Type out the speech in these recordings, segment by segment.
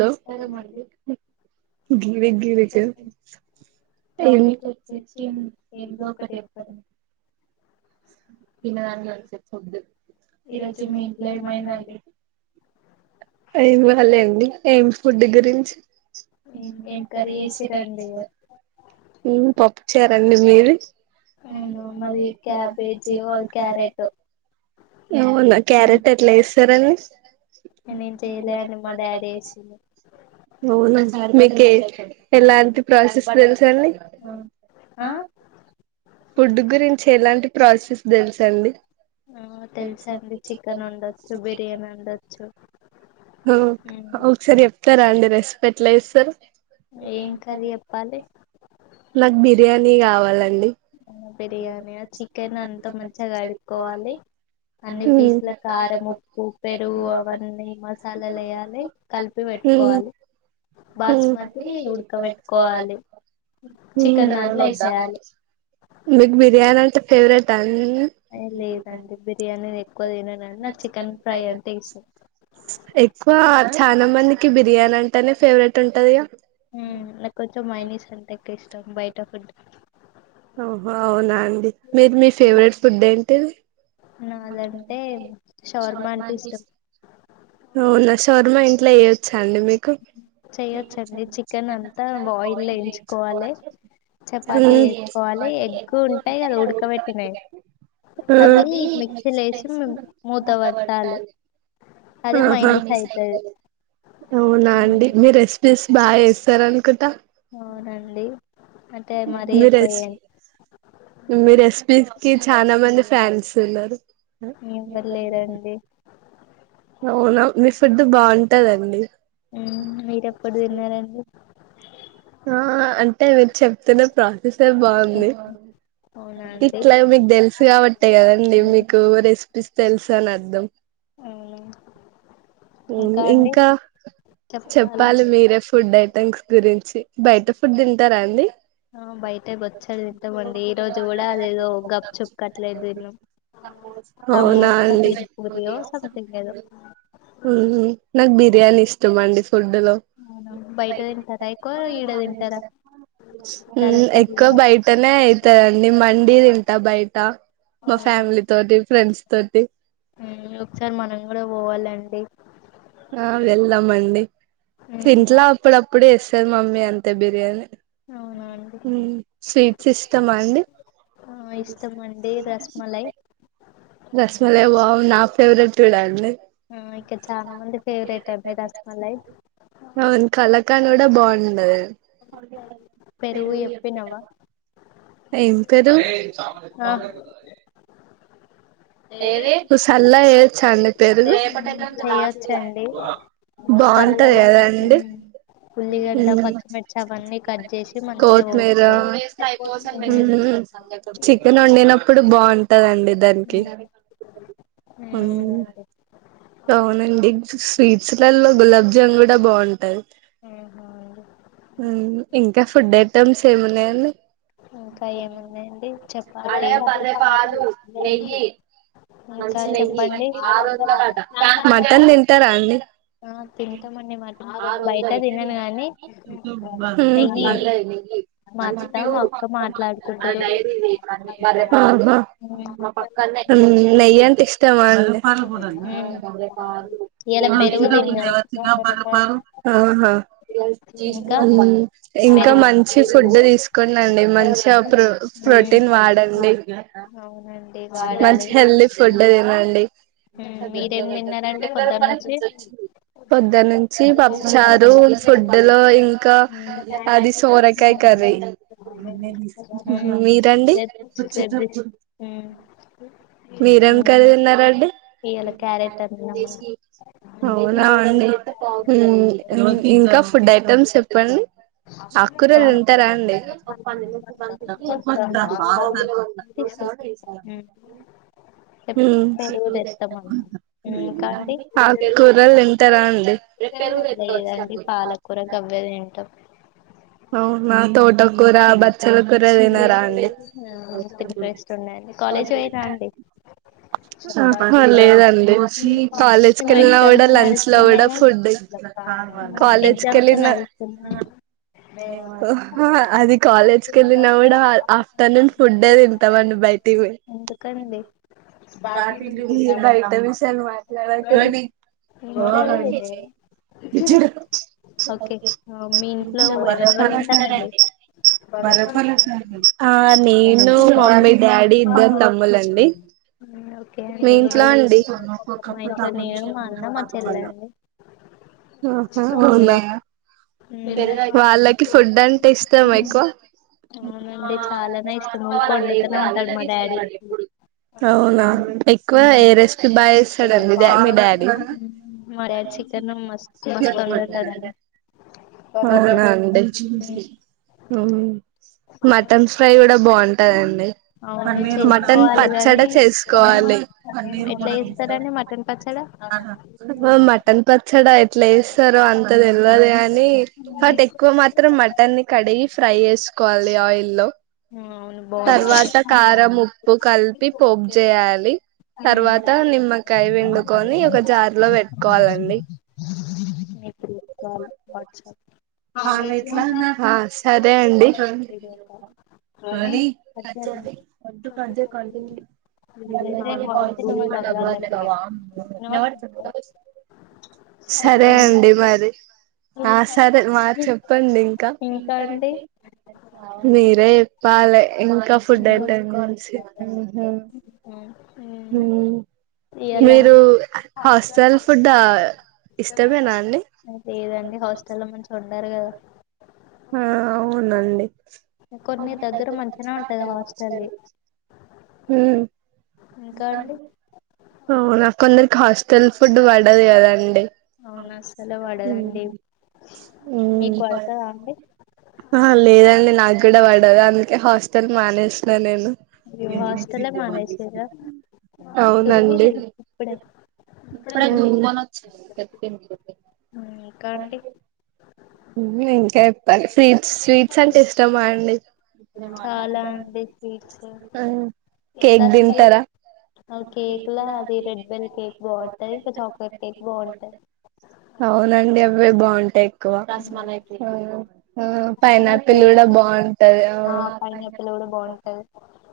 నమస్కారం హలో అండి గివి గివిట్ చెప్పండి ఏం టాపిక్ వచ్చేసి ఏందో ఒకటి చెప్పండి ఈరోజు మీ ఇంట్లో ఏమైందండి గాలే అండి. ఏం ఫుడ్ గురించి [inaudible] హు ఏం కర్రీ చేసిరండి ఈ రోజు పప్పుచారు అండి మీది అవునా మాది క్యాబేజీ ఆర్ అల్ క్యారెట్ అవునా క్యరెట్ ఎట్ల చే సరే నా నేను చేయలే అంది మా డాడీ చేసిండు అవును నీకు ఏది ఎలాంటి ప్రాసెస్ తెలుసు అండి ఆ ఆహా ఫుడ్ గురించి ఎలాంటి ప్రాసెస్ తెలుసండి తెలుసండి చికెన్ ఉండొచ్చు బిర్యానీ ఉండొచ్చు ఓ ఒకసారి చెప్ప రా అండి రెస్పెక్ట్ లెస్ ఏం కర్రీ చెప్పాలి నాకు బిర్యానీ కావాలి అండి బిర్యానీ చికెన్ అంతా మంచిగా కడుక్కోవాలి అన్ని పీసుల కారం ఉప్పు పెరుగు అవన్నీ మసాలాలు వేయాలి కలిపి పెట్టుకోవాలి బాస్మతి ఉడకబెట్టుకోవాలి చికెన్ దాంట్లో వసేయాలి మీకు బిర్యానీ అంటే ఫేవరెట్ అ హు [inaudible] ఏ, లేదండి బిర్యానీ ఎక్కువ తిననండి నాకు చికెన్ ఫ్రై అంటే ఇష్టం ఇష్టం ఎక్కువ చాలామందికి బిర్యానీ అం [inaudible] ఫేవరెట్ ఉంటుంది గా హు నాకు కొంచెం మైనిస్ అంటే ఎ నాకు ఇష్టం బయట ఫుడ్ హో అవునా అండి మీరు మీ ఫేవరెట్ ఫుడ్ ఏంటి నాదంటే షవర్మా శవర్మ అంటే ఇష్టం ఇష్టం అవును శవర్మా ఇంకా ఇంట్లో చేయొచ్చు అండి మీకు చేయొచ్చండి చికెన్ అంతా బయిల్ వేంచుకోవాలికోవాలి హు చపాతి [inaudible] వేసుకోవాలి కోవాలి ఎగ్ ఉంటాయి కదా ఉంటాయికదా ఉడకబెట్టినాయి ఉడకబెట్టినావి ఆహా మిక్సీలో వేసి మూత పెట్టాలి అది మైనస్ ఆహా అయితది అవునా ఆహా అండి మీ రైస్ స్ బాగా చేస్తారు అనుకుంటా అవునండి అంటే మరీ మీ ఎక్కువ రెస్ మీ రెసిపీ కి చాలా మంది ఫ్యాన్స్ ఉన్నారు ఇవ్వర్లేరండి అవునా మీ ఫుడ్ బాగుంటదండి మీరెప్పుడు తిన్నారండి ఆ అంటే మీరు చెప్తున్న ప్రాసెసే బాగుంది అవునా అండి ఇట్లా మీకు తెలుసు కాబట్టే కదండి మీకు రెస్ పి తెలుసాను అర్థం అవునా ఇంకా చెప్పాలి మీరే ఫుడ్ అ జంక్ గురించి బయట ఫుడ్ తింటారా అండి ఆ బయట వచ్చదు ఇంతమండి ఈ రోజు కూడా అదేదో గప్పు చుప్పుట్లేదు దన్న అవునా సమోసా అండి పెలిపూరియో సథంగ్ లేదో ఉ నాగ్ బిర్యానీ ఇష్టమండి అవునా బయట తింటారా ఎక్కువ ఈడ తింటారా దల్ ఫుడ్డులోఎక్కువ పూరియా బయట అవుతారండి మ ఉడీంటా బయట మా అవునా ఫ్యామిలీ తోటి ఫ్రెండ్స్ తోటి ఒకసారి మనం కూడా పోవాలండి ఆ వెళ్దామండి ఇంట్లో అప్పుడప్పుడే వస్తా మమ్మీ అంతే బిర్యానీ అవునా అండి స్వీట్స్ ఇష్టమా అండి ఆ ఇష్టమండి రస్మలై రస్మలై వావ్ నా ఫేవరెట్ కూడా అండి ఇక చాలా మంది ఫేవరెట్ అ మీ రస్మలై అవును కలాకాండ్ కూడా బాగుండది పెరుగు చెప్పినవా ఏం పెరుగు ఆ సల్ల వేయొచ్చా అండి పేరుగు చేయొచ్చండి బాగుంటది చల్లలా కదాండి ఉమ్ ఉల్లిగడ్డ పచ్చిమిర్చి అవన్నీ కట్ చేసి మంచిగా కోతిమీర పోసుకోవాలి ఉమ్ చికెన్ వండినప్పుడు బాగుంటదండి కి ఉమ్ అవునండి అవునండి స్వీట్స్లలో గులాబ్జాము కూడా బాగుంటాయి ఆహా అండి ఇంకా ఫుడ్డే మొత్తం సేమియా ఉన్నాయా ఇంకా ఏమున్నాయండి అల్లా చపాతి అదే బర్రె పాలు, నెయ్యి. ఇకా చెప్పండి మటన్ తింటారా అండి తింటామండి మాటన్ బయట తిన్నాను గానీ నెయ్యి, ఆహా మా అత్త మీకు మా అక్క మాట్లాడుకుంటారు నెయ్యి అంటే ఇష్టమా, అం ఆహా ఉమ్ ఇయాల పెరుగు తిన్నాం ఇంకా ఇంకా పెరుగు మంచి ఫుడ్ తీసుకోండి మంచి ప్రో ఉమ్ ప్రోటీన్ వాడండి. అవునండి మంచి వాడాలి హెల్ది ఫుడ్ తినండి, ఉమ్ మీరేం తిన్నారండి పొద్దు నుంచి పొద్దనుంచి పప్పుచారు ఫుడ్డులో ఇంకా ఉమ్ అది సోరకాయ కర్రీ ఉమ్ మీరండి, రేపు రేపు తీస్ ఉమ్ మీరు ఎం ఉమ్ కర్రీ వండారు డి ఇయాల క్యారెట్ అన్నామండి అవునా అండీ ఇంకా ఫుడ్ ఐటమ్స్ చెప్పండి ఆకుకూరలు తింటారా అండి, తీసుకు [unintelligible] పెరుగు తెస్తామండీ ఇంకాండి, ఆకుకూరలు తింటారా అండి లేదండి పాలకూర గవ్వె తింటాం, అవునా అని తోట కూ బచ్చల కూర తినారా అండి, అంత ఇంట్రెస్ట్ ఉండయండి కాలేజ్ పోయిరా అండి ఆహా లేదండి, కాలేజ్కి ఏమో వెళ్ళినా కూడా ఎగ్జామ్స్ లంచ్ లో కూడా నడుస్తున్నాయిగా ఫుడ్ కాలేజ్కి ఎగ్జామ్స్ వెళ్ళిన, నడుస్తున్నాయి హాహా అది కాలేజ్ కి వెళ్ళిన కూడా ఆఫ్టర్నూన్ ఫుడ్డె తింటాం, బయటికి పోయి ఎందుకండి బయట విషయాలు మాట్లాడకండి, ఇంట్లోనే ఇదే ఓకే మీ ఇంట్లో ఎవరెవరు ఉంటారండి [unintelligible] నేను మమ్మీ డాడీ ఇద్దరు తమ్ములండి ఓకే మీ అండి ఇంకా ఇంట్లో అండి మా ఇంట్లో నేను మా అన్న మా చెల్లె అండి అవునా, వాళ్ళకి ఫుడ్ అంటే ఇ ఎక్కువ అవునండి చాలానే ఇష్టం ఊకె వండుతూనే ఉంటాడు మా డాడీ అవునా ఎక్కువ ఏ రెస్పి బాగా చే స్తాడండి మీ డాడీ, మా డాడ్ చికెన్ మస్త్ మస్తు వండుతాడండి అవునండి, మటన్ ఫ్రై కూడా బాగుంటందండి అవును మటన్ చేసుకోవాలి గాని పచ్చడి చేసుకోవాలి, ఎట్లా చేస్తారండి మటన్ పచ్చడా మటన్ పచ్చడా ఎట్లా వేస్తారో అంత తెలియదు కానీ వాట్ ఎక్కువ మాత్రం మటన్, కడిగి ఫ్రై చేసుకోవాలి ఆయిల్ లో ఆ అవును బాగుంటది తర్వాత కారం ఉప్పు కలిపి పోపు చేయాలి తర్వాత నిమ్మకాయ పిండు ని ఒక జార్ లో పెట్టుకోవాలండి, ఇప్పుడు కాల్ [unintelligible] ఆమె ఎట్లాన్నా ఆ సరే అండి వీడియో కాల్ అయితే వాయిస్ వినపడదు వాళ్ళకి వినపడుతుందా సరే చెప్పండి అండి మరి ఆ సర్ మా చెప్పండి ఇంకా మీరు దేపాలే ఇంకా ఫుడ్ అయిపోంది మంచి ఉహు ఉం ఇయ్యాల మీరు హాస్టల్ ఫుడ్ ఆ ఇష్టమేనా అండి అంటారుకదా ఆ అవునండి కొన్ని దగ్గర మంచినే ఉంటది హాస్టల్ది ఉమ్ ఇంకా అండి అవును కొందరికి కాస్ తల్ ఫుడ్ పడ్డది కదాండి. అవును అస్సలే పడదండి ఉమ్ మీకు పడతదా అండి అహ లేదండి నాకు కూడా పడదు అందుకే హాస్టల్ మానేసిన్నా నేను మీరు హాస్టలే మానేసిర్రా అవునండి దువ్వింది ఇప్పుడే ఊ కత్తిన్ కెఫె ఇంకా అండి హుమె ఇంకా ఏట్ తెలస్ స్వీట్స్ స్వీట్స్ అంటే ఇష్టమా అండి [inaudible] ఉ చాలా అండి స్వీట్స్ కేక్ రసగుల్ల దింటారా కేక్ లా అది రెడ్ బెల్ కేక్ బాగుంటది ఇంకా చాక్లెట్ కేక్ బాగుంటది అవునండి అవే బాగుంటయ్ ఎక్కువ ఉమ్, తస్మాలై ఆ రసమలై పైనాపిల్ కేక్ కూడా బాగుంటది ఆ పైనాపిల్ కూడా బాగుంటది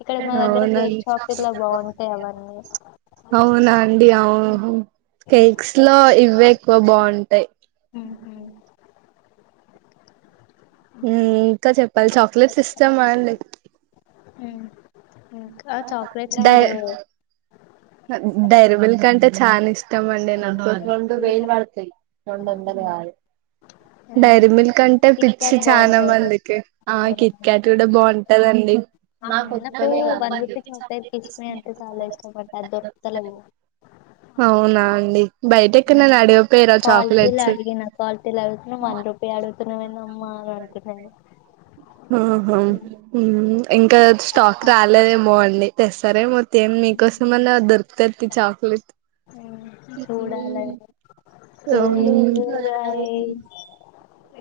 ఇక్కడ మా దగ్గర అవునండి కేక్ షాప్ ఇట్ల బాగుంటాయి అవన్నీ ఉన్న అండి అవు కేక్స్ లో ఇవే ఎక్కువ బాగుంటయ్ ఉమ్, ఉ ఇమ్ ఇంకా చెప్పాలి చాక్లెట్స్ ఇష్టమా అండి ఊ డై డైరీ మిల్క్ కంటే చానా ఇష్టం ఇష్టం అండి నాకు ఉమ్, ఉమ్. డైరీ మిల్క్ అంటే పిచ్చి కిట్కాట్ చనా బాగుంటది మందికి ఆ కిట్కట్ కూడా బాగుంటదండి నాకు వన్ రూపీ అదోర్కుతలేవు అవునా అండి బయట ఎక్కడనైనా అడగపోయారా క్వాలిటీల చాక్లెట్స్ అడిగినా క్వాలిటీల అడుగుతేనె వన్ రూపీ అడుగుతున్నామేందమ్మా అని అంటున్నారు ఆహ ఇంకా స్టాక్ రాలేదేమో అండి తెస్తారేమొ మీకోసం అన్న దొరూకు తది చాక్లేట్ చూడాలండి అ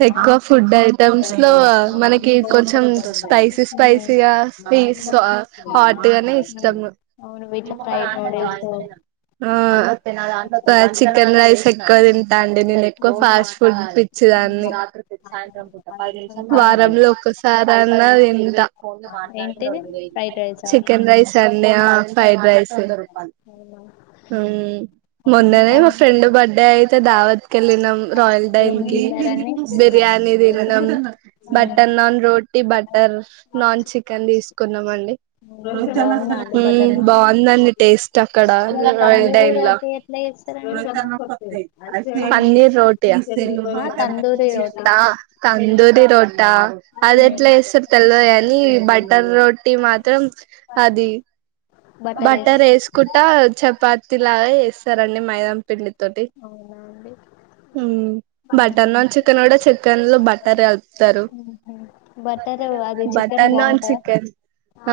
ఎక్కువ ఫుడ్ ఐటమ్స్ లో మనకి కొంచెం స్పైసీ స్పైసీగా హాట్గానే ఇష్టాము అవును వీటిలో ఫ్రైడ్ నూడిల్స్ ఆ చికెన్ రైస్ ఎక్కువ తింటా అండి నేను ఎక్కువ ఫాస్ట్ ఫుడ్ పిచ్చిదాన్ని ఇంకా అండి వారంలో ఒక్కసారి అన్న తింటా ఏంటిది ఫ్రైడ్ రైసా చికెన్ రైస్ అన్న ఆ ఫ్రైడ్ రైస్ అవునా హ్ మొన్ననే మా ఫ్రెండ్ బర్డే దేవత్కెల్లినం రాయల్ ఏం డైన్ కి తిన్నారండి బిర్యానీ దిన్నం బటర్ నాన్ రోట్ నాన్ చికెన్ తీసుకున్నామండి ఉమ్ బాగుందా అండి బటర్ హ్మ్మ్ నాన్ బావుందండి టేస్ట్ అక్కడ ఈ రాయల్ టై తందూరి లా రోటీ ఎట్లా చేస్తారండి పన్నీర్ రోటీ ఆ తందూరి రోటీ చిట్టా తందూరి రోట అది ఉమ్. ఎట్లా ల్లో అని బటర్ రోటీ మాత్రం అది బటర్ వేసి బట్టర్ వేసుకుంటా చపాతి లాగా చిస్తారండి మైదాం పిండి తోటి అవునా అండి బటర్ నాన్స్ చ చికెన్ లో బట్టర్ కలుపుతారు ఉహు. బటర్ అది చికెన్ బట్టర్ నాన్ బాగుంటదా చికెన్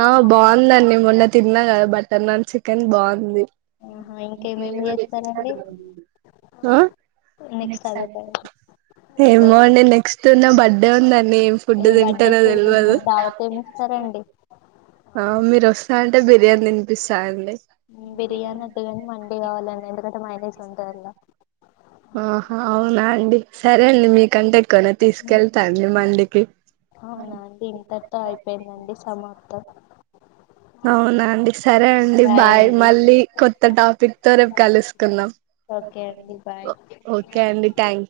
ఆ బాగుందండి మొన్న తిన్నా కదా బటర్ నాన్ చికెన్ బావుంది ఆహా ఇంకేమేమి చేస్తారండి ఆ నెక్స్ట్ అదే టైం? ఏమో ఓకే అండి నెక్స్ట్ నా బర్త్డే ఉందండి ఏం ఫుడ్ ఈ బర్త్డే తింటానో కి తెల్వదు దావత్ ఏమి ఇస్తారండి ఆ మీరు వస్తా అంటే బిర్యానీ తినిపిస్తాండి బిర్యానీ వద్దుగాని మండి కావాలాండీ మైనీస్ ఉంటార్లో ఆహా అవునా అండి సరే అండి మీ కంటె ఎక్కొన తీసుకెళ్తా అండి మండి కి అవునా అండి ఇంతటితో అయిపోయిందండి సమాప్తం అవునా అండి సరే అండి బాయ్ మళ్ళీ కొత్త టాపిక్ తో రేపు కలుసుకుందాం. ఓకే అండి బాయ్ ఓకే అండి థ్యాంక్